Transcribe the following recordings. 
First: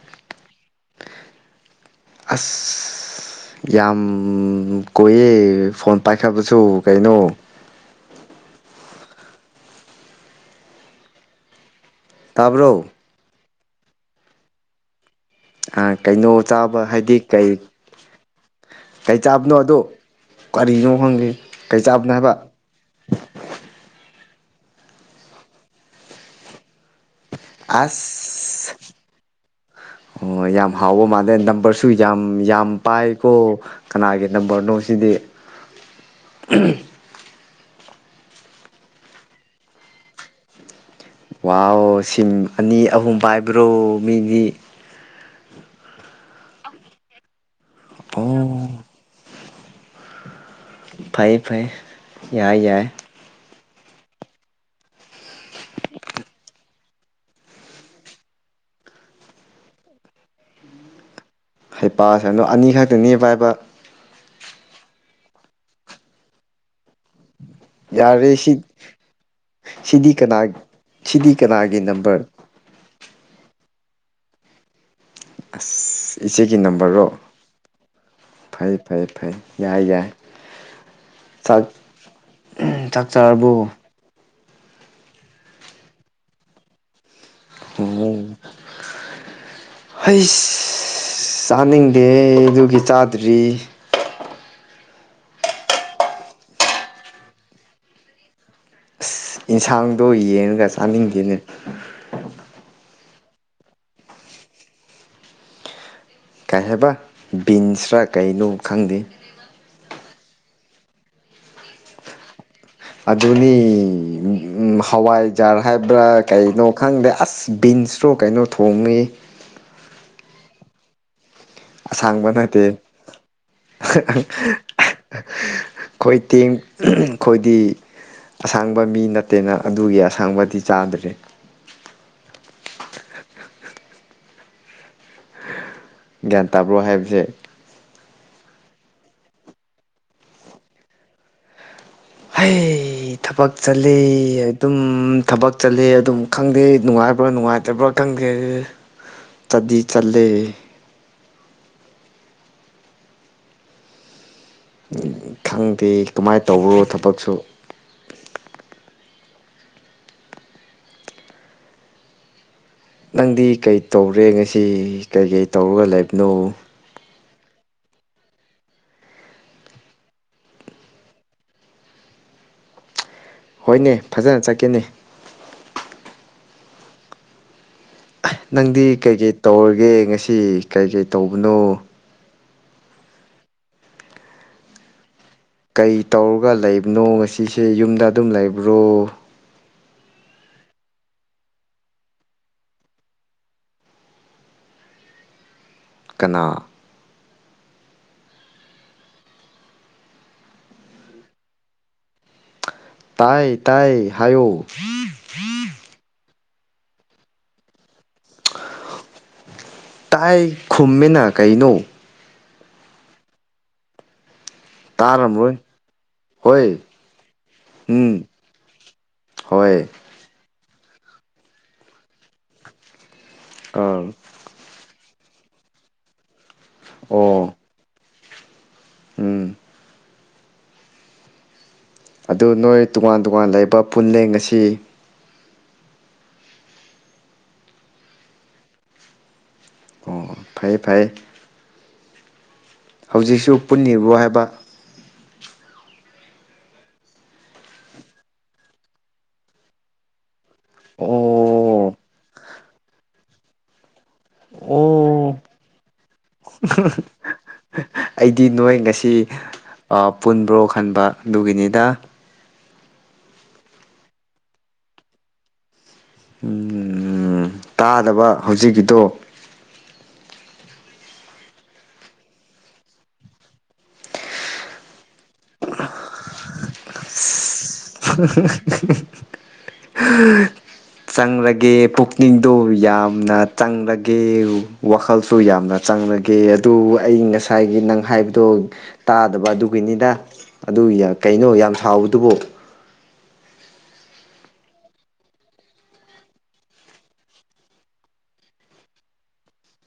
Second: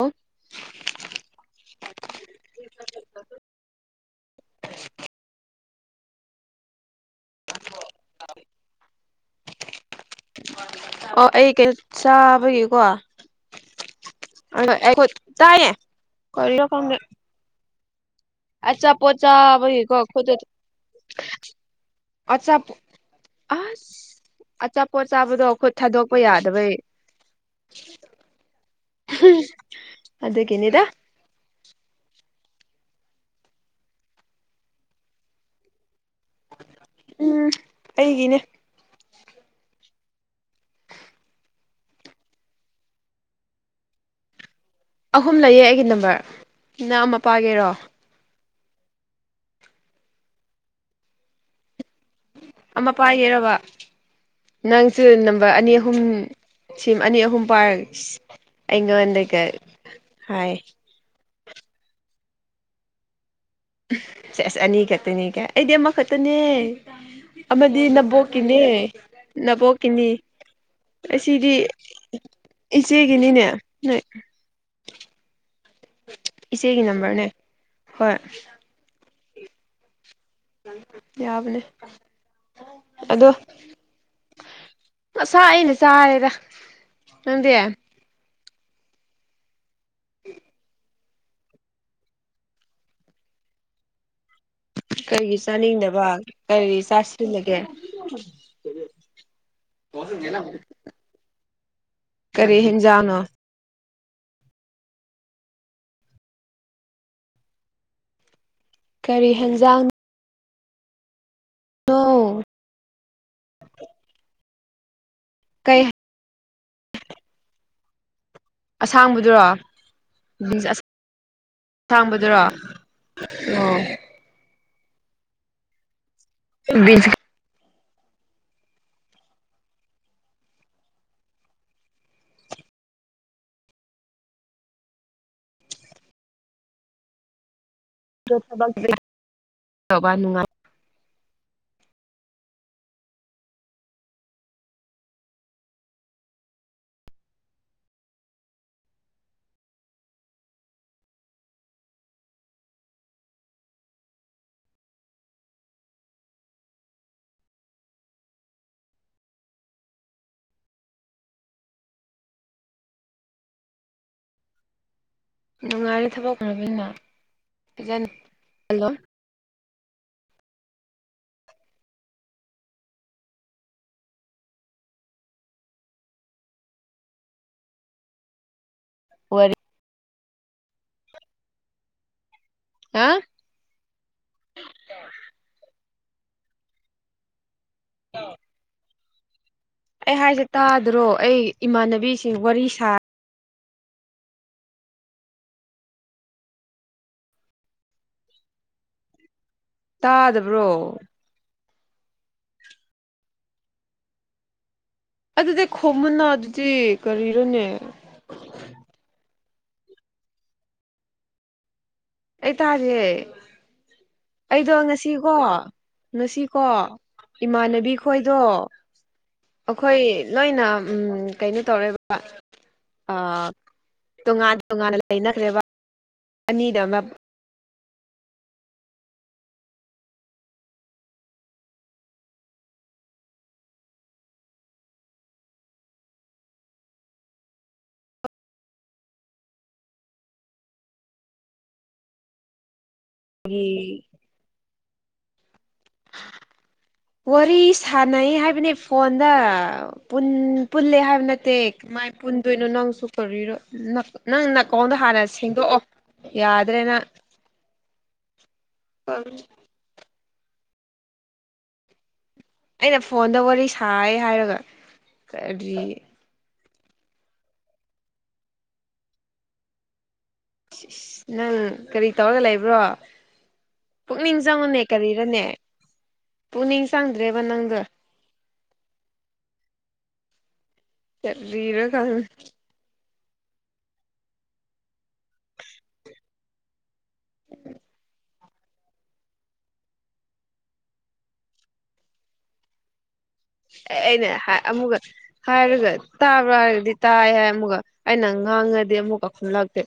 ꯑꯣ꯫ ꯑꯁ ꯌꯥꯝ ꯀꯨꯏꯌꯦ ꯐꯣꯟ ꯄꯥꯏꯈꯠꯄꯁꯨ ꯀꯩꯅꯣ꯫ ꯑꯣ ꯑꯩ ꯀꯩ [inaudible] ꯆꯥꯕꯒꯤꯀꯣ꯫ ꯇꯥꯕ꯭ꯔꯣ [inaudible] ꯈꯨꯠ ꯇꯥꯏꯌꯦ ꯑ ꯀꯩꯅꯣ ꯀꯔꯤꯔ ꯆꯥꯕ ꯈꯪꯗꯦ ꯍꯥꯏꯗꯤ ꯀꯩ꯫ ꯑꯆꯥꯄꯣꯠ ꯀꯩ ꯆꯥꯕꯅꯣ ꯑꯗꯨ ꯆꯥꯕꯒꯤꯀꯣ ꯈꯨꯠꯇ ꯀꯔꯤꯅꯣ ꯈꯪꯗꯦ ꯀꯩ ꯆꯥꯕꯅꯣ ꯍꯥꯏꯕ꯫ ꯑꯆꯥꯄꯣꯠ ꯑꯁ ꯑꯆꯥꯄꯣꯠ ꯆꯥꯕꯗꯣ ꯈꯨꯠ ꯊꯥꯗꯣꯛꯄ ꯌꯥꯗꯕꯩ꯫ ꯑꯁ꯫ [unintelligible] ꯑꯣ ꯌꯥꯝ ꯑꯗꯨꯒꯤꯅꯤꯗ ꯍꯥꯎꯕ ꯃꯥꯜꯂꯦ ꯅꯝꯕꯔꯁ ꯁꯨ ꯌꯥꯝ ꯌꯥꯝ ꯄꯥꯏꯀꯣ ꯀꯅꯥꯒꯤ ꯅꯝꯕꯔꯅꯣ ꯁꯤꯗꯤ꯫ [unintelligible] ꯎꯝ ꯑꯩꯒꯤꯅꯦ꯫ ꯋꯥꯎ ꯁꯤꯟ ꯑꯅꯤ ꯑꯍꯨꯝ ꯄꯥꯏꯕ꯭ꯔꯣ ꯃꯤꯗꯤ ꯑꯍꯨꯝ ꯂꯩꯌꯦ ꯑꯩꯒꯤ ꯅꯝꯕꯔ ꯅꯪ ꯑꯃꯥ ꯄꯥꯥꯏꯒꯦꯔꯣ [unintelligible] ꯐꯩ ꯐꯩ ꯌꯥꯏ ꯌꯥꯏ ꯑꯃꯥ ꯄꯥꯏꯒꯦꯔꯕ ꯅꯪꯁꯨ ꯅꯝꯕꯔ ꯑꯅꯤ ꯑꯍꯨꯝ ꯁꯤꯝ ꯑꯅꯤ ꯑꯍꯨꯝ ꯄꯥꯔ ꯑꯩꯉ‌ꯣꯟꯗꯒ ꯍꯥꯏ ꯍꯩꯄꯥ ꯁꯅ‌ꯣ ꯑꯅꯤꯈꯛ ꯇꯡꯅꯦ ꯄꯥꯏꯕ ꯁ‌ꯦꯁ ꯑꯅꯤ ꯈꯇꯅꯦ ꯀꯥ ꯑꯩꯗꯤ ꯑꯃꯥ ꯈꯇꯅꯦ ꯑꯃꯗꯤ ꯌꯥꯔꯦ ꯁꯤ ꯅꯕꯣꯛꯀꯤꯅꯦ ꯅꯕꯣꯛꯀꯤꯅꯤ ꯁꯤꯗꯤ ꯀꯅꯥ ꯁꯤꯗꯤ ꯑꯁꯤꯗꯤ ꯀꯅꯥꯒꯤ ꯅꯝꯕꯔ ꯏꯆꯦꯒꯤꯅꯤꯅꯦ ꯅꯣꯏ ꯑꯁ ꯏꯆꯦꯒꯤ ꯅꯝꯕꯔꯔꯣ ꯍꯣꯏ ꯐꯩ ꯐꯩ ꯐꯩ ꯌꯥ ꯌꯥ ꯌꯥꯕꯅꯦ ꯆꯥꯛ ꯑꯗꯣ ꯆꯥꯔꯕꯣ ꯉꯁꯥꯏꯅ ꯆꯥꯔꯦꯗ ꯅꯪꯗꯤ [unintelligible] ꯍꯩꯁ ꯆꯥꯅꯤꯡꯗꯦ ꯑꯗꯨꯒꯤ ꯆꯥꯗ꯭ꯔꯤ ꯀꯩꯒꯤ ꯆꯥꯅꯤꯡꯗꯕ ꯀꯔꯤ ꯆꯥꯁꯤꯜꯂꯒꯦ ꯏꯟꯁꯥꯡꯗꯣ ꯌꯦꯡꯉꯒ ꯆꯥꯅꯤꯡꯗ‌ꯦꯅꯦ ꯀꯔꯤ ꯍꯦꯟꯖꯥꯡꯅꯣ ꯀꯥꯏ ꯍꯥꯏꯕ ꯕꯤꯟꯁ꯭ꯔꯥ ꯀꯩꯅꯣ ꯈꯪꯗꯦ ꯀ꯭ꯔꯤ ꯍꯦꯟꯖꯥꯡ [unintelligible] ꯑꯗꯨꯅꯤ ꯎꯝ ꯍꯋꯥꯏꯖꯥꯔ ꯀꯩ ꯍꯥꯏꯕ꯭ꯔꯥ ꯀꯩꯅꯣ ꯈꯪꯗꯦ ꯑꯁ ꯕꯤꯟꯁꯔꯣ ꯀꯩꯅꯣ ꯊꯣꯡꯉꯤ ꯑꯁꯥꯡꯕꯗꯨꯔꯣ ꯕꯤꯟꯁ ꯑꯁ ꯑꯁꯥꯡꯕ ꯅꯠꯇꯦ ꯈꯣꯏ ꯇꯦꯡ ꯕꯤꯟꯁ ꯈꯣꯏꯗꯤ ꯑꯁꯥꯡꯕ ꯃꯤ ꯅꯠꯇꯦꯅ ꯑꯗꯨꯒꯤ ꯑꯁꯥꯡꯕꯗꯤ ꯆꯥꯗ꯭ꯔꯦ ꯒ꯭ꯌꯥꯟ ꯇꯥꯕ꯭ꯔꯣ ꯍꯥꯏꯕꯁꯦ [unintelligible] ꯇꯧꯕ ꯅꯨꯉꯥꯏ ꯍꯩ ꯑꯩ ꯊꯕꯛ ꯆꯠꯂ‌ꯦ ꯑꯗꯨꯝ ꯊꯕꯛ ꯆꯠꯂ‌ꯦ ꯑꯗꯨꯝ ꯈꯪꯗꯦ ꯅꯨꯉꯥꯏꯕ꯭ꯔꯥ ꯅꯨꯉꯥꯏꯇꯕ꯭ꯔꯥ ꯇꯪꯗ‌ꯦ ꯆꯗꯤ ꯆꯂꯦ ꯈꯪꯗꯦ ꯀꯃꯥꯏ ꯇꯧꯕꯔꯣ ꯊꯕꯛꯁꯨ ꯅꯪꯗꯤ ꯀꯩ ꯇꯧꯔꯦ ꯉꯁꯤ ꯀꯩ ꯀꯩ ꯇꯧꯔꯒ ꯂꯩꯕꯅꯣ ꯄꯤꯖꯟ ꯍꯜꯂꯣ ꯍꯣꯏꯅꯦ ꯐꯖꯅ ꯆꯠꯀꯦꯅꯦ ꯅꯪꯗꯤ ꯀꯩꯀꯩ ꯋꯥꯔꯤ ꯇꯧꯔꯒꯦ ꯉꯁꯤ ꯀꯩ ꯀꯩ ꯇꯧꯕꯅꯣ ꯍꯥ ꯀꯩ ꯇꯧꯔꯒ ꯂꯩꯕꯅꯣ ꯉꯁꯤꯁꯦ ꯌꯨꯝꯗ ꯑꯗꯨꯝ ꯂꯩꯕ꯭ꯔꯣ ꯑꯩ ꯍꯥꯏꯖ‌ꯦ ꯇꯥꯗ꯭ꯔꯣ ꯑꯩ ꯏꯃꯥꯟꯅꯕꯤꯁꯤꯡ ꯋꯥꯔꯤ ꯁꯥ ꯀꯅꯥ ꯇꯥꯗꯕ꯭ꯔꯣ ꯇꯥꯏ ꯇꯥꯏ ꯍꯥꯏꯌꯣ ꯑꯗꯨꯗꯤ ꯈꯨꯝꯃꯨꯅꯥ ꯑꯗꯨꯗꯤ ꯀꯔꯤꯔꯣꯅꯦ ꯇꯥꯏ ꯈꯨꯝꯃꯤꯅ ꯀꯩꯅꯣ ꯑꯩ ꯇꯥꯗꯤꯍꯦ ꯑꯩꯗꯣ ꯉꯁꯤꯀꯣ ꯇꯥꯔꯝꯔꯣꯏ ꯉꯁꯤꯀꯣ ꯍꯣꯏ ꯏꯃꯥꯟꯅꯕꯤ ꯎꯝ ꯈꯣꯏꯗꯣ ꯍꯣꯏ ꯑꯩꯈꯣꯏ ꯂꯣꯏꯅ ꯀꯩꯅꯣ ꯇꯧꯔꯦꯕ ꯀꯜ ꯇꯣꯉꯥꯟ ꯇꯣꯉꯥꯟꯅ ꯂꯩꯅꯈ꯭ꯔꯦꯕ ꯑꯅꯤꯗ ꯑꯃ ꯑꯣ ꯎꯝ ꯑꯗꯨ ꯅꯣꯏ ꯇꯣꯉꯥꯟ ꯇꯣꯉꯥꯟ ꯂꯩꯕ ꯄꯨꯂꯦ ꯉꯥꯁꯤ ꯑꯣ ꯐꯩꯌꯦ ꯐꯩꯌꯦ ꯍꯧꯖꯤꯛꯁꯨ ꯄꯨꯟꯅꯤꯕ꯭ꯔꯣ ꯍꯥꯏꯕ ꯋꯥꯔꯤ ꯁꯥꯟꯅꯩ ꯍꯥꯏꯕꯅꯤ ꯐꯣꯟꯗ ꯄꯨꯟ ꯄꯨꯜꯂꯦ ꯍꯥꯏꯕ ꯅꯠꯇꯦ ꯑꯣ ꯀꯃꯥꯏ ꯄꯨꯟꯗꯣꯏꯅꯣ ꯅꯪꯁꯨ ꯀꯧꯔꯤꯔꯣ ꯅꯪ ꯑꯣ ꯅꯥꯀꯣꯎꯟꯗꯣ ꯍꯥꯟꯅ ꯁꯦꯡꯗꯣꯛꯑꯣ ꯌꯥꯗ꯭ꯔꯦ ꯅꯪ ꯑꯩꯗꯤ ꯅꯣꯏ ꯉꯁꯤ ꯑ ꯄꯨꯟꯕ꯭ꯔꯣ ꯈꯟꯕ ꯑꯗꯨꯒꯤꯅꯤꯗ ꯑꯩꯅ ꯐꯣꯟꯗ ꯋꯥꯔꯤ ꯁꯥꯏ ꯍꯥꯏꯔꯒ ꯀꯔꯤ ꯇꯥꯅꯕ ꯍꯧꯖꯤꯛꯀꯤꯗꯣ ꯅꯪ ꯀꯔꯤ ꯇꯧꯔꯒ ꯂꯩꯕ꯭ꯔꯣ ꯄꯨꯛꯅꯤꯡ ꯆꯪꯉꯨꯅꯦ ꯀꯔꯤꯔꯅꯦ ꯄꯨꯛꯅꯤꯡ ꯆꯪꯗ꯭ꯔꯦꯕ ꯅꯪꯗꯣ [unintelligible] ꯆꯪꯂꯒꯦ ꯀꯔꯤꯔ ꯈꯪ ꯄꯨꯛꯅꯤꯡꯗꯣ ꯌꯥꯝ ꯌꯥꯝꯅ ꯆꯪꯂꯒꯦ ꯋꯥꯈꯜꯁꯨ ꯌꯥꯝꯅ ꯆꯪꯂꯒꯦ ꯑꯗꯨ ꯑꯩ ꯉꯁꯥꯏ ꯉꯁꯥꯏꯒꯤ ꯅꯪ ꯍꯥꯏꯕꯗꯣ ꯇꯥꯗꯕ ꯑꯗꯨꯒꯤꯅꯤꯗ ꯑꯗꯨ ꯌꯥꯝ ꯀꯩꯅꯣ ꯌꯥꯝ ꯁꯥꯎꯕꯗꯨꯕꯣ ꯑꯦ ꯑꯩꯅ ꯍꯥꯏ ꯑꯃꯨꯛꯀ ꯍꯥꯏꯔꯒ ꯇꯥꯕ꯭ꯔꯥ ꯍꯥꯏꯔꯒꯗꯤ ꯇꯥꯏ ꯍꯥꯏ ꯑꯃꯨꯛꯀ ꯑꯩꯅ ꯉꯥꯡꯉꯗꯤ ꯑꯃꯨꯛꯀ ꯈꯨꯝꯂꯛꯇꯦ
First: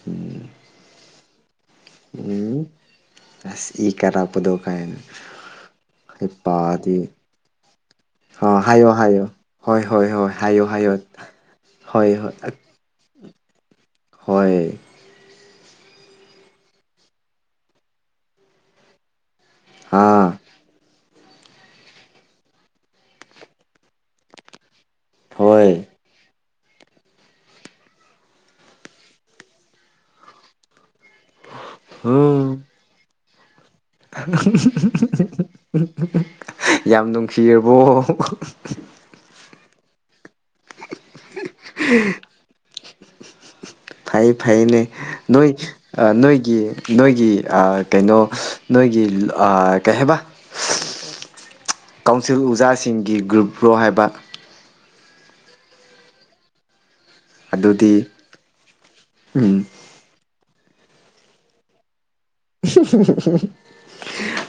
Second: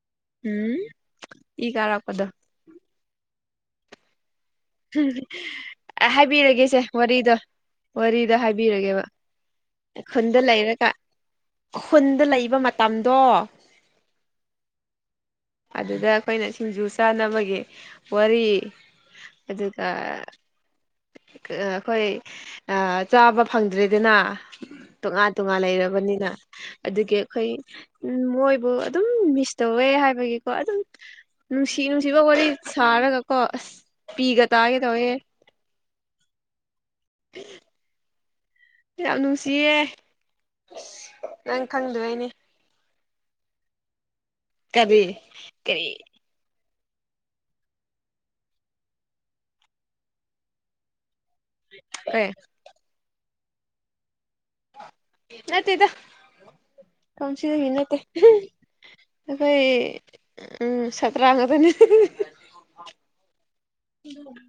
[unintelligible] ꯎꯝ ꯏ ꯀꯔꯛ ꯎꯝ ꯑꯁ ꯏ ꯀꯔꯄꯗꯣ ꯀꯥꯏꯅ ꯍꯩ ꯍꯥꯏꯕꯤꯔꯒꯦꯁꯦ ꯄꯗꯤ ꯋꯥꯔꯤꯗꯣ ꯋꯥꯔꯤꯗꯣ ꯑ ꯍꯥꯏꯑꯣ ꯍꯥꯏꯕꯤꯔꯒꯦꯕ ꯍꯥꯏꯑꯣ ꯍꯣꯏ ꯍꯣꯏ ꯍ ꯈꯨꯟꯗ ꯍꯥꯏꯑꯣ ꯍꯥꯏꯑꯣ ꯍ ꯍ ꯂꯩꯏꯕ ꯃꯇꯝꯗꯣ ꯍꯣꯏ ꯑꯗꯨꯗ ꯑꯩꯈꯣꯏꯅ ꯁꯤꯡꯖꯨ ꯆꯥꯅꯕꯒꯤ ꯋꯥꯔꯤ ꯑꯗꯨꯒ ꯑꯥ ꯑ ꯑꯩꯈꯣꯏ ꯆꯥꯕ ꯐꯪꯗ꯭ꯔꯦꯗꯅ ꯇꯣꯉꯥꯟ ꯇꯣꯉꯥꯟ ꯍꯣꯏ ꯂꯩꯔꯕꯅꯤꯅ ꯑꯗꯨꯒꯤ ꯑꯩꯈꯣꯏ ꯎ ꯃꯣꯏꯕꯨ ꯑꯗꯨꯝ ꯃꯤꯁ ꯇꯧꯋꯦ ꯍꯥꯏꯕꯒꯤ ꯀꯣ ꯑꯗꯨꯝ ꯅꯨꯡꯁꯤ ꯅꯨꯡꯁꯤꯕ ꯋꯥꯔꯤ ꯍꯨꯝ ꯁꯥꯔꯒ ꯀꯣ ꯑꯁ ꯄꯤꯒ ꯇꯥꯒꯦ ꯇꯧꯋꯦ ꯌꯥꯝ ꯅꯨꯡꯁꯤꯔꯕꯣ ꯌꯥꯝ ꯅꯨꯡꯁꯤꯌꯦ ꯑꯁ ꯅꯪ ꯈꯪꯗꯕꯩꯅꯦ ꯐꯩ ꯐꯩꯅꯦ ꯀꯔꯤ ꯅꯣꯏ ꯀꯔꯤ ꯑ ꯅꯣꯏꯒꯤ ꯅꯣꯏꯒꯤ ꯑ ꯀꯩꯅꯣ ꯅꯣꯏꯒꯤ ꯀꯩ ꯍꯥꯏꯕ ꯑꯦ ꯀꯥꯎꯟꯁꯤꯜ ꯑꯣꯖꯥꯁꯤꯡꯒꯤ ꯒ꯭ꯔꯨꯞ ꯔꯣ ꯍꯥꯏꯕ ꯅꯠꯇꯦꯗ ꯀꯥꯎꯁꯤꯜꯒꯤ ꯅꯠꯇꯦ ꯑꯗꯨꯗꯤ ꯑꯩꯈꯣꯏ ꯎꯝ ꯎꯝ ꯁꯠꯇ꯭ꯔꯥꯡ ꯉꯥꯛꯇꯅꯦ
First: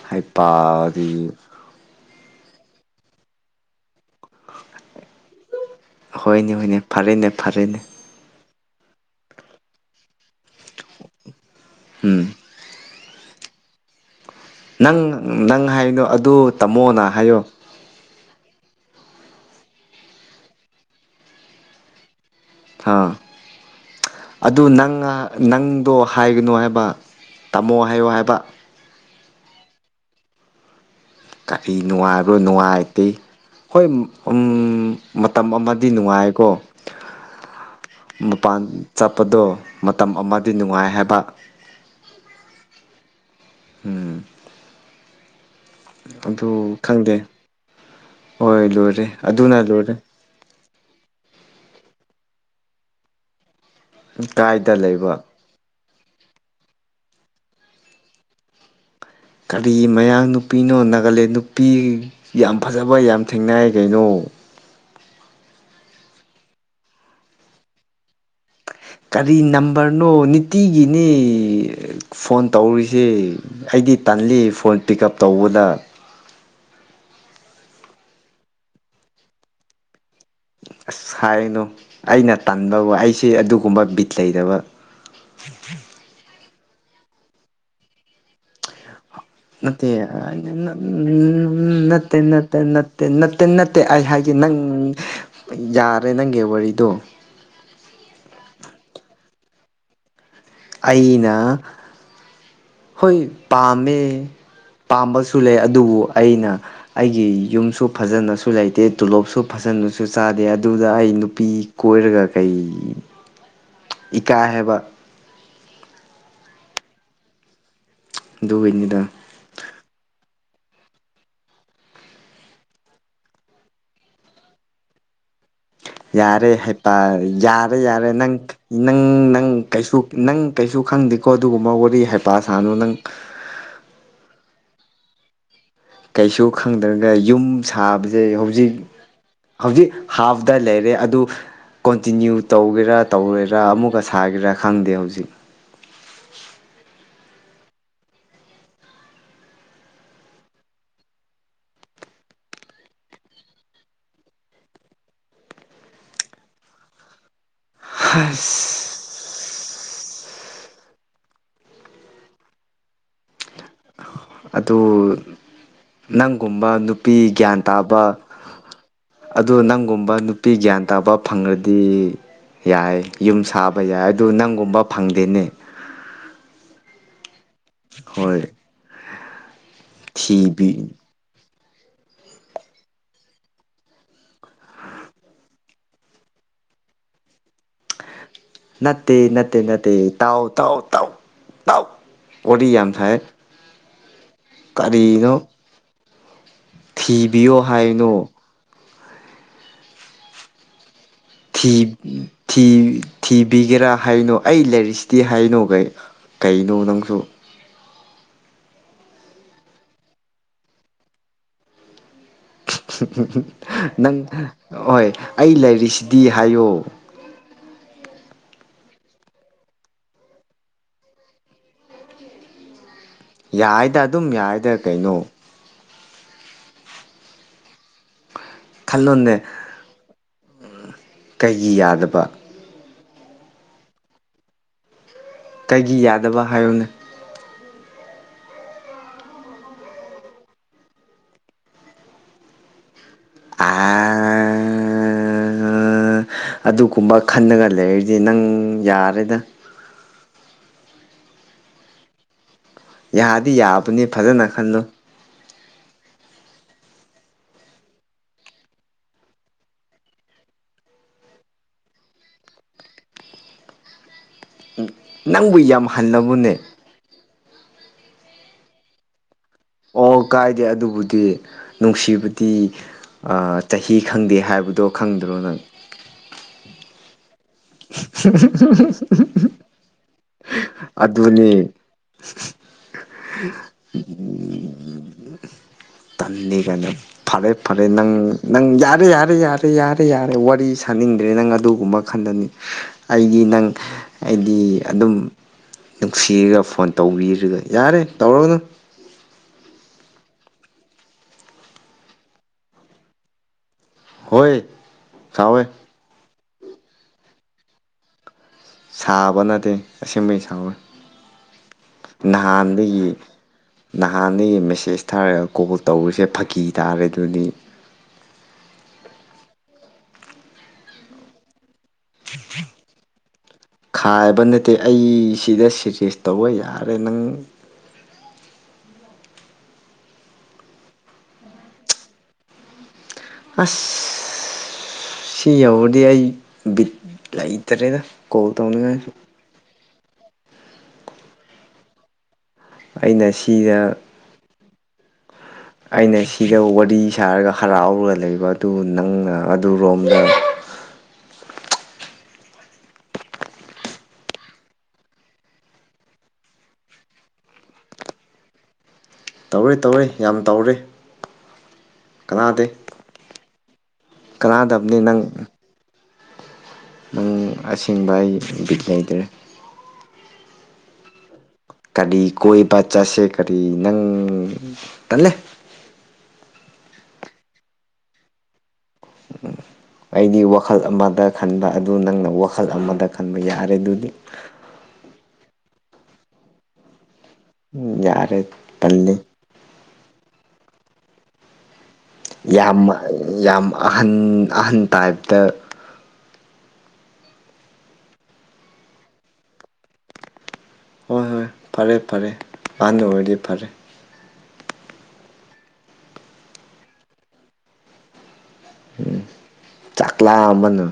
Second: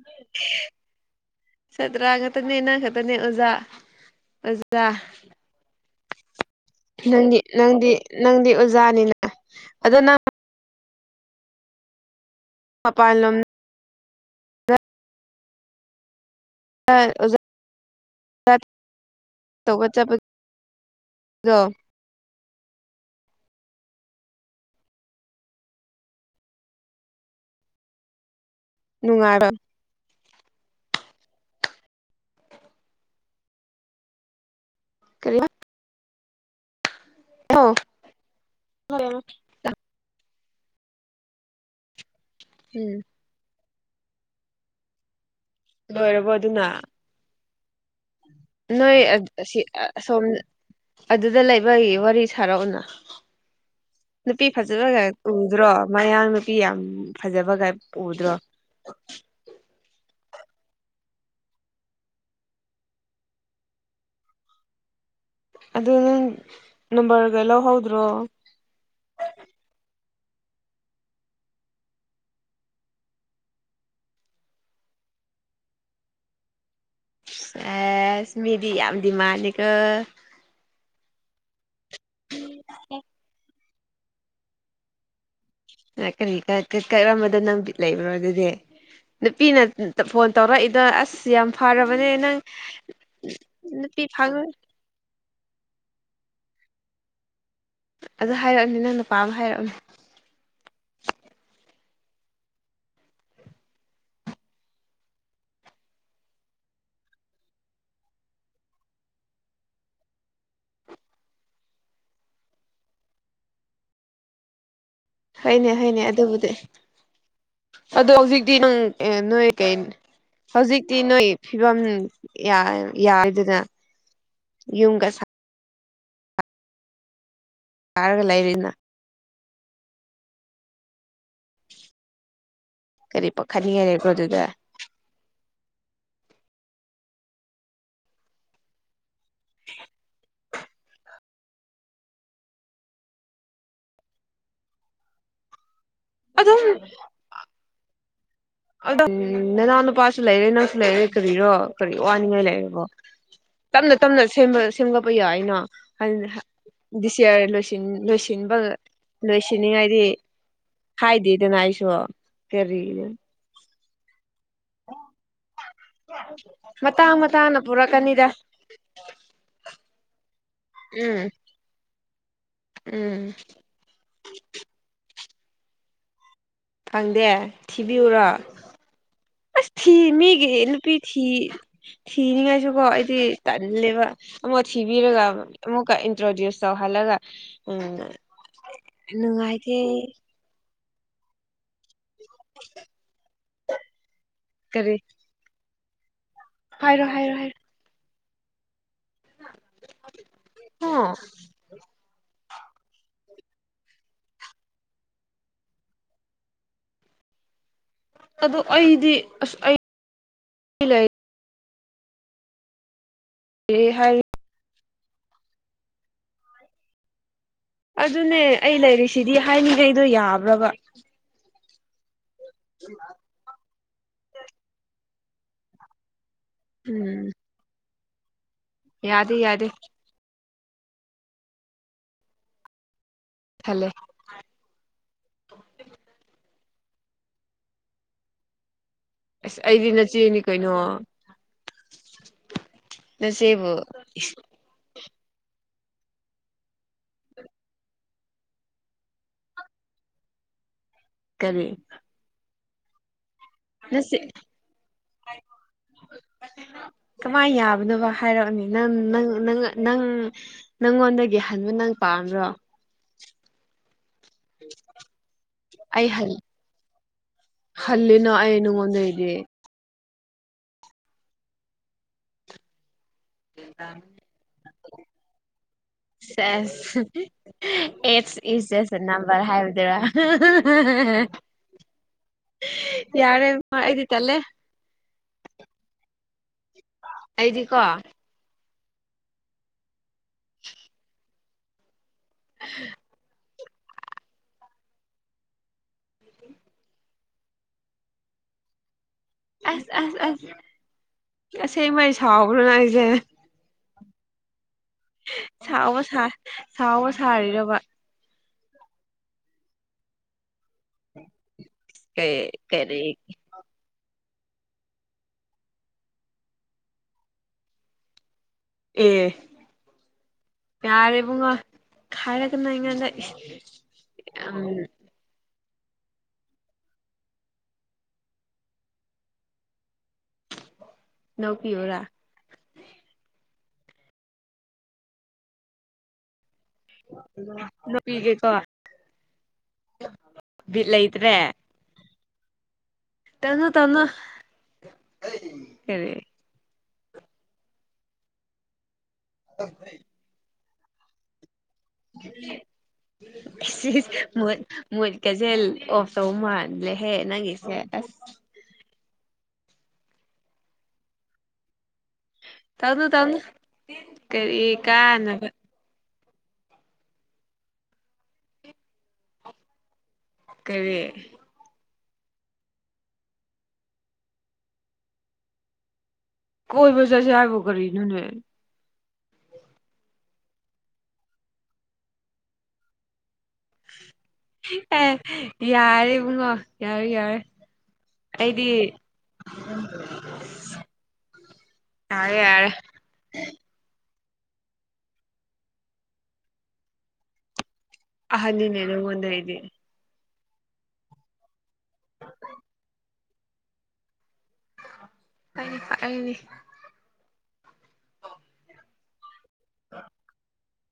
ꯍꯩꯄꯥꯗꯤ ꯁꯠꯇ꯭ꯔꯥ ꯈꯛꯇꯅꯦ ꯅꯪ ꯈꯛꯇꯅꯦ ꯑꯣꯖꯥ ꯑꯣꯖꯥ ꯍꯣꯏꯅꯦ ꯍꯣꯏꯅꯦ ꯐꯔꯦꯅꯦ ꯅꯪꯗꯤ ꯐꯔꯦꯅꯦ ꯅꯪꯗꯤ ꯅꯪꯗꯤ ꯑꯣꯖꯥꯅꯤꯅ ꯑꯗꯣ ꯅꯪ ꯎꯝ ꯃꯄꯥꯥꯜꯂꯣꯝ ꯅꯪ ꯅꯪ ꯍꯥꯏꯅꯣ ꯑꯗꯨ ꯇꯝꯃꯣꯅ ꯑꯣꯖꯥ ꯍꯥꯏꯌꯣ ꯇꯧꯕ ꯆꯠꯄꯗꯣ ꯊꯥ ꯑꯗꯨ ꯅꯪ ꯅꯪꯗꯣ ꯍꯥꯏꯒꯅꯨ ꯍꯥꯏꯕ ꯇꯝꯃꯣ ꯍꯥꯏꯌꯣ ꯍꯥꯏꯕ ꯅꯨꯡꯉꯥꯏꯔ ꯀꯔꯤ ꯅꯨꯡꯉꯥꯏꯕꯔꯣ ꯅꯨꯡꯉꯥꯏꯇꯦ ꯍꯣꯏ ꯎꯝ ꯀꯔꯤ ꯃꯇꯝ ꯑꯃꯗꯤ ꯅꯨꯡꯉꯥꯏꯀꯣ ꯃꯄꯥꯟ ꯆꯠꯄꯗꯣ ꯃꯇꯝ ꯑꯃꯗꯤ ꯅꯨꯡꯉꯥꯏ ꯍꯥꯏꯕ ꯎꯝ ꯎꯝ ꯂꯣꯏꯔꯕꯣ ꯑꯗꯨ ꯑꯗꯨꯅ ꯈꯪꯗꯦ ꯍꯣꯏ ꯅꯣꯏ ꯂꯣꯏꯔꯦ ꯑꯁꯤ ꯑꯗꯨꯅ ꯂꯣꯏꯔꯦ ꯑꯁꯣꯝꯗ ꯑꯗꯨꯗ ꯂꯩꯕꯒꯤ ꯋꯥꯔꯤ ꯁꯥꯔꯛꯎꯅ ꯅꯨꯄꯤ ꯀꯥꯏꯗ ꯐꯖꯕꯒ ꯂꯩꯕ ꯎꯗ꯭ꯔꯣ ꯃꯌꯥꯡ ꯅꯨꯄꯤ ꯌꯥꯝ ꯐꯖꯕꯒꯥꯏ ꯎꯗꯔꯣ ꯀꯔꯤ ꯃꯌꯥꯡ ꯅꯨꯄꯤꯅꯣ ꯅꯥꯒꯥꯂꯦꯟ ꯅꯨꯄꯤ ꯌꯥꯝ ꯐꯖꯕ ꯌꯥꯝ ꯊꯦꯡꯅꯩ ꯀꯩꯅꯣ ꯑꯗꯨ ꯅꯪ ꯅꯝꯕꯔꯒ ꯂꯧꯍꯧꯗ꯭ꯔꯣ ꯀꯔꯤ ꯅꯝꯕꯔꯅꯣ ꯅꯤꯇꯤꯒꯤꯅꯦ ꯐꯣꯟ ꯇꯧꯔꯤꯁꯤ ꯑꯩꯗꯤ ꯇꯜꯂꯤ ꯐꯣꯟ ꯄꯤꯛ ꯎꯞ ꯇꯧꯕꯗ ꯑꯦꯁ ꯃꯦꯗꯤ ꯌꯥꯝ ꯗꯤꯃꯥꯟꯅꯤꯀꯣ ꯑꯁ ꯍꯥꯏꯅꯨ ꯑꯩꯅ ꯇꯟꯕ ꯋꯥꯍꯩꯁꯦ ꯑꯗꯨꯒꯨꯝꯕ ꯕꯤꯠ ꯂꯩꯇꯕ ꯀꯔꯤ ꯀꯔꯝꯕꯗ ꯅꯪ ꯕꯤꯠ ꯂꯩꯕ꯭ꯔꯣ ꯑꯗꯨꯗꯤ ꯅꯨꯄꯤꯅ ꯅꯠꯇꯦ ꯐꯣꯟ ꯎꯝ ꯇꯧꯔꯛꯏꯗꯣ ꯑꯁ ꯌꯥꯝ ꯐꯔꯕꯅꯦ ꯅꯠꯇꯦ ꯅꯪ ꯅꯠꯇꯦ ꯅꯠꯇꯦ ꯅꯠ ꯇꯦ ꯅꯠꯇꯦ ꯑꯩ ꯅꯨꯄꯤ ꯍꯥꯏꯒꯦ ꯐꯥꯡꯉꯣꯏ ꯅꯪ ꯌꯥꯔꯦ ꯅꯪꯒꯤ ꯋꯥꯔꯤꯗꯣ ꯑꯗꯨ ꯍꯥꯏꯔꯛꯑꯣꯅꯦ ꯅꯪꯅ ꯄꯥꯃ ꯍꯥꯏꯔꯛꯑꯣꯅꯦ ꯑꯩꯅ ꯍꯣꯏ ꯄꯥꯝꯃꯦ ꯄꯥꯝꯕꯁꯨ ꯂꯩ ꯑꯗꯨꯕꯨ ꯑꯩꯅ ꯑꯩꯒꯤ ꯌꯨꯝꯁꯨ ꯐꯖꯅꯁꯨ ꯂꯩꯇꯦ ꯇꯣꯂꯣꯞꯁꯨ ꯐꯖꯅꯁꯨ ꯆꯥꯗꯦ ꯑꯗꯨꯗ ꯑꯩ ꯅꯨꯄꯤ ꯀꯣꯏꯔꯒ ꯀꯩ ꯏꯀꯥꯏ ꯍꯥꯏꯕ ꯍꯣꯏꯅꯦ ꯍꯣꯏꯅꯦ ꯑꯗꯨꯕꯨꯗꯤ ꯑꯗꯣ ꯍꯧꯖꯤꯛꯇꯤ ꯅꯪ ꯑꯗꯨꯒꯤꯅꯤꯗ ꯅꯣꯏ ꯀꯩ ꯍꯧꯖꯤꯛꯇꯤ ꯅꯣꯏ ꯐꯤꯕꯝ ꯌꯥꯏ ꯌꯥꯏꯗꯅ ꯌꯨꯝꯒ ꯁꯥ ꯌꯥꯔꯦ ꯍꯩꯄꯥ ꯌꯥꯔꯦ ꯌꯥꯔꯦ ꯁꯥꯔꯒ ꯅꯪ ꯂꯩꯔꯤꯅ ꯅꯪ ꯅꯪ ꯀꯩꯁꯨ ꯅꯪ ꯀꯩꯁꯨ ꯈꯪꯗꯦꯀꯣ ꯑꯗꯨꯒꯨꯝꯕ ꯋꯥꯔꯤ ꯍꯩꯄꯥ ꯁꯥꯥꯅꯨ ꯅꯪ ꯈꯟꯅꯤꯡꯉꯥꯏ ꯂꯩꯕꯔꯣ ꯑꯗꯨꯗ ꯀꯩꯁꯨ ꯈꯪꯗ꯭ꯔꯒ ꯌꯨꯝ ꯁꯥꯕꯁꯦ ꯍꯧꯖꯤꯛ ꯍꯧꯖꯤꯛ ꯍꯥꯐꯇ ꯂꯩꯔꯦ ꯑꯗꯨ ꯀꯣꯟꯇꯤꯅꯤꯌꯨ ꯇꯧꯒꯦꯔꯥ ꯇꯧꯔꯣꯏꯔꯥ ꯑꯃꯨꯛꯀ ꯁꯥꯒꯦꯔꯥ ꯈꯪꯗꯦ ꯍꯧꯖꯤꯛ ꯑꯗꯨꯝ ꯑꯗ‌ꯣ ꯎꯝ ꯅꯅꯥꯎ ꯅꯨꯄꯥꯁꯨ ꯂꯩꯔꯦ ꯅꯪꯁꯨ ꯂꯩꯔꯦ ꯀꯔꯤꯔꯣ ꯀꯔꯤ ꯋꯥꯅꯤꯡꯉꯥꯏ ꯂꯩꯔꯕꯣ ꯇꯞꯅ ꯇꯞꯅ ꯁꯦꯝ ꯁ‌ꯦꯝꯒꯠꯄꯥ ꯌꯥꯏꯅꯥ [unintelligible] ꯗꯤꯁꯌꯥꯔ ꯂ‌ꯣꯏꯁ ꯂꯣꯏꯁꯤꯟꯕꯥ ꯂꯣꯏꯁꯤꯅꯤꯡꯉꯥꯏꯗꯤ ꯑꯁ ꯍꯥꯏꯗꯦꯗꯅ ꯑꯩꯁꯨ ꯀꯔꯤ ꯑꯗꯨ ꯅꯪꯒꯨꯝꯕ ꯃꯇꯥꯡ ꯅꯨꯄꯤ ꯒ꯭ꯌꯥꯟ ꯃꯇꯥꯡꯅ ꯇꯥꯕ ꯄꯨꯔꯛꯀꯅꯤꯗ ꯑꯗꯨ ꯅꯪꯒꯨꯝꯕ ꯅꯨꯄꯤ ꯒ꯭ꯌꯥꯟ ꯇꯥꯕ ꯎꯝ ꯐꯪꯔꯗꯤ ꯌꯥꯏ ꯎꯝ ꯌꯨꯝ ꯁꯥ ꯕ ꯌꯥꯏ ꯑꯗꯨ ꯅꯪꯒꯨꯝꯕꯥ ꯐꯪꯗꯦꯅꯦ ꯐꯪꯗꯦ ꯊꯤꯕꯤꯌꯨꯔꯣ ꯍꯣꯏ ꯑꯁ ꯊꯤ ꯃꯤꯒꯤ ꯊꯤꯕꯤ ꯅꯨꯄꯤ ꯊꯤ ꯊꯤꯅꯤꯡꯉꯥꯏꯁꯨꯀꯣ ꯑꯩꯗꯤ ꯇꯜꯂꯦꯕ ꯑꯃꯨꯛ ꯊꯤꯕꯤꯔꯒ ꯑꯃꯨꯛꯀ ꯏꯟꯇ꯭ꯔꯗ꯭ꯌꯨꯁ ꯇꯧꯍꯜꯂꯒ ꯎꯝ ꯅꯠꯇꯦ ꯅꯠꯇꯦ ꯅꯨꯡꯉꯥꯏꯇꯦ ꯅꯠꯇꯦ ꯇꯥꯎ ꯇꯥꯎ ꯇꯥꯎ ꯇꯥꯎ ꯋꯥꯔꯤ ꯌꯥꯝ ꯁꯥꯏ [inaudible] ꯀꯔꯤ ꯀꯔꯤꯅꯣ ꯍꯥꯏꯔꯣ ꯍꯥꯏꯔꯣ ꯊꯤꯕꯤꯌꯣ ꯍꯥꯏꯅꯣ [unintelligible] ꯍꯥ ꯊꯤ ꯎꯝ ꯊꯤ ꯊꯤꯕꯤꯒꯦꯔꯥ ꯍꯥꯏꯅꯣ ꯑꯩ ꯂꯩꯔꯤꯁꯤꯗꯤ ꯍꯥꯏꯅꯣ [unintelligible] ꯀꯩꯅꯣ ꯅꯪꯁꯨ ꯑꯗꯣ ꯑꯩꯗꯤ ꯑꯁ ꯑꯩ ꯂꯩꯔꯤ ꯍꯥꯏ ꯅꯪ ꯑꯣꯏ ꯑꯩ ꯂꯩꯔꯤꯁꯤꯗꯤ ꯍꯥꯏꯌꯣ ꯑꯗꯨꯅꯦ ꯑꯩ ꯂꯩꯔꯤꯁꯤꯗꯤ ꯍꯥꯏꯅꯤꯉꯩꯗꯣ ꯌꯥꯕ꯭ꯔꯕꯥ [unintelligible] ꯌꯥꯏꯗ ꯑꯗꯨꯝ ꯌꯥꯏꯗ ꯀꯩꯅꯣ ꯎꯝ ꯌꯥꯗꯤ ꯈꯜꯂꯣꯅꯦ ꯌꯥꯗꯦ ꯀꯩꯒꯤ ꯌꯥꯗꯕ ꯊꯜꯂꯦ ꯀꯩꯒꯤ ꯌꯥꯗꯕ ꯍꯥꯏꯌꯨꯟ ꯑꯁ ꯑꯩꯗꯤ ꯅꯆꯦꯅꯤ ꯀꯩꯅꯣ ꯅꯆ‌ꯦꯕꯨ ꯏꯁ ꯑ ꯑꯗꯨꯒꯨꯝꯕ ꯈꯟꯂꯒ ꯂꯩꯔꯗꯤ ꯅꯪ ꯌꯥꯔꯦꯗ ꯀꯔꯤ ꯌꯥꯗꯤ ꯌꯥꯕꯅꯤ ꯅꯆꯦ ꯐꯖꯅ ꯈꯜꯂꯨ [inaudible] ꯀꯃꯥꯏ ꯌꯥꯕꯅꯣꯕ ꯍꯥꯏꯔ‌ꯑꯣꯅ‌ꯦ ꯅꯪ ꯅꯪ ꯅꯪ ꯅꯪ ꯅꯪꯉꯣꯟꯗꯒꯤ ꯍꯟꯕ ꯅꯪ ꯄꯥꯝꯕ꯭ꯔꯣ ꯅꯪꯕꯨ ꯌꯥꯝ ꯍꯜꯂꯕ‌ꯣꯅꯦ ꯍꯜꯂꯤꯅꯥ ꯑꯩ ꯅꯉ‌ꯣꯟꯗꯩꯗꯤ ꯑꯣ ꯀꯥꯏꯗꯦ ꯑꯗꯨꯕꯨꯗꯤ ꯅꯨꯡꯁꯤꯕꯗꯤ ꯑꯥ ꯆꯍꯤ ꯈꯪꯗꯦ ꯍꯥꯏꯕꯗꯣ ꯈꯪꯗ꯭ꯔꯣ ꯅꯪ ꯁ‌ꯦꯁ ꯑꯦꯠꯁ ꯏꯁ ꯖꯁ ꯑꯥ ꯅꯝꯕꯔ ꯍꯥꯏꯕꯗꯨꯔꯥ ꯑꯗꯨꯅꯤ ꯌꯥꯔꯦ ꯃꯥ ꯑꯩꯗꯤ ꯇꯜꯂꯦ ꯇꯟꯅꯤꯒꯅꯨ ꯐꯔꯦ ꯑꯩꯗꯤꯀꯣ ꯐꯔꯦ ꯅꯪ ꯅꯪ ꯌꯥꯔꯦ ꯌꯥꯔꯦ ꯌꯥ ꯔꯦ ꯌꯥꯔꯦ ꯋꯥꯔꯤ ꯁꯥꯅꯤꯡꯗ꯭ꯔꯦ ꯅꯪ ꯑꯗꯨꯒꯨꯝꯕ ꯈꯟꯗꯅꯤ ꯑꯩ ꯗꯤ ꯅꯪ ꯑꯩꯗꯤ ꯑꯗꯨꯝ ꯅꯨꯡꯁꯤꯔ ꯐꯣꯟ ꯇꯧꯕꯤꯔꯒ ꯌꯥꯔꯦ ꯇꯧꯔꯅꯨ ꯑꯁ ꯑꯁ ꯑꯁ ꯉꯁꯦꯡꯃꯩ ꯁꯥꯎꯕ꯭ꯔꯣ ꯍꯥꯏꯖꯦ ꯍꯣꯏ ꯁꯥꯎꯌꯦ ꯁꯥꯎꯕ ꯁꯥ ꯁꯥꯎꯕ ꯁꯥꯔꯤꯔꯕ ꯁꯥꯕ ꯅꯠꯇꯦ ꯑꯁꯦꯡꯕꯩ ꯁꯥꯎꯌꯦ ꯀꯩ ꯀꯔꯤ ꯅꯍꯥꯟꯗꯒꯤ ꯅꯍꯥꯟꯗꯒꯤ ꯃꯦꯁꯦꯖ ꯊꯥꯔ ꯀꯣꯜ ꯇꯧꯕꯁꯦ ꯐꯥꯒꯤ ꯇꯥꯔꯦ ꯑꯗꯨꯅꯤ ꯑꯦ ꯌꯥꯔꯦꯕꯨꯡꯉꯣ ꯈꯥꯏꯕ ꯌꯥꯝ ꯅꯠꯇꯦ ꯑꯩꯁꯤꯗ ꯁꯤꯁꯦꯁ ꯇꯧꯕ ꯌꯥꯔꯦ ꯅꯪ ꯅꯣꯛꯄꯤꯎꯔ ꯑꯁ ꯁꯤꯌꯧꯔꯗꯤ ꯑꯩ ꯕꯤꯠ ꯂꯩꯇ꯭ꯔꯦꯗ ꯀꯣꯜ ꯅꯣꯛꯄꯤꯒꯦꯀꯣ ꯇꯧꯅꯤꯡꯉꯥꯏꯁꯨ ꯕꯤꯠ ꯂꯩꯇ꯭ꯔꯦ ꯑꯩꯅ ꯇꯟꯅꯣ ꯁꯤꯗ ꯇꯟꯅꯣ ꯑꯩꯅ ꯁꯤꯗ ꯋꯥꯔꯤ ꯁꯥꯔꯒ ꯍꯔꯥꯎꯔ ꯂꯩꯕ ꯑꯗꯨ ꯅꯪꯅ ꯑꯗꯨꯔꯣꯝꯗ [inaudible] [unintelligible] ꯁꯤꯏꯁ ꯃꯨꯠ ꯃꯨꯠꯀꯖꯦ ꯑꯣꯐ ꯇꯧ ꯃꯥꯜꯂꯦꯍꯦ ꯅꯪꯒꯤꯁꯦ ꯑꯁ ꯇꯧꯔꯦ ꯇꯧꯔꯦ ꯌꯥꯝ ꯇꯧꯔꯦ ꯀꯅꯥꯗꯦ ꯇꯧꯅꯨ ꯇꯧꯅꯨ ꯀꯔꯤ ꯀꯅꯥꯗꯕꯅꯦ ꯅꯪ ꯀꯥꯟꯅꯕ ꯪ ꯅꯪ ꯑꯁꯤꯡꯕ ꯑꯩ ꯕꯤꯠ ꯂꯩꯇ꯭ꯔꯦ ꯀꯔꯤ ꯀꯔꯤ ꯀꯣꯏꯕ ꯆꯠꯁꯦ ꯀꯔꯤ ꯅꯪ ꯇꯜꯂꯦ ꯀꯣꯏꯕ ꯆꯠꯁꯦ ꯍꯥꯏꯕꯨ ꯀꯔꯤꯅꯣꯅꯦ ꯎꯝ ꯑꯩꯗꯤ ꯋꯥꯈꯜ ꯑꯃꯗ ꯈꯟꯕ ꯑꯗꯨ ꯅꯪꯅ ꯋꯥꯈꯜ ꯑꯃꯗ ꯈꯟꯕ ꯌꯥ ꯔꯦ ꯗꯨꯗꯤ ꯑꯦ ꯌꯥꯔꯦꯏꯕꯨꯨꯡꯉꯣ ꯌꯥꯔꯦ ꯌꯥꯔꯦ ꯎꯝ ꯌꯥꯔꯦ ꯑꯩꯗꯤ ꯇꯜꯂꯦ [unintelligible] ꯌꯥꯔꯦ ꯌꯥꯔꯦ ꯌꯥꯝꯃ ꯌꯥꯝ ꯑꯍꯟ ꯑꯍꯟ ꯇꯥꯏꯞꯇ ꯑꯍꯜꯅꯤꯅꯦ ꯅꯪꯉꯣꯜꯗꯩꯗꯤ ꯍꯣꯏ ꯍꯣꯏ ꯐꯔꯦ ꯐꯔꯦ ꯑꯍꯜ ꯑꯣꯏꯔꯗꯤ ꯐꯔꯦ [unintelligible] ꯑꯩꯅꯤ ꯎꯝ ꯆꯥꯛ ꯂꯥꯝꯕꯅ‌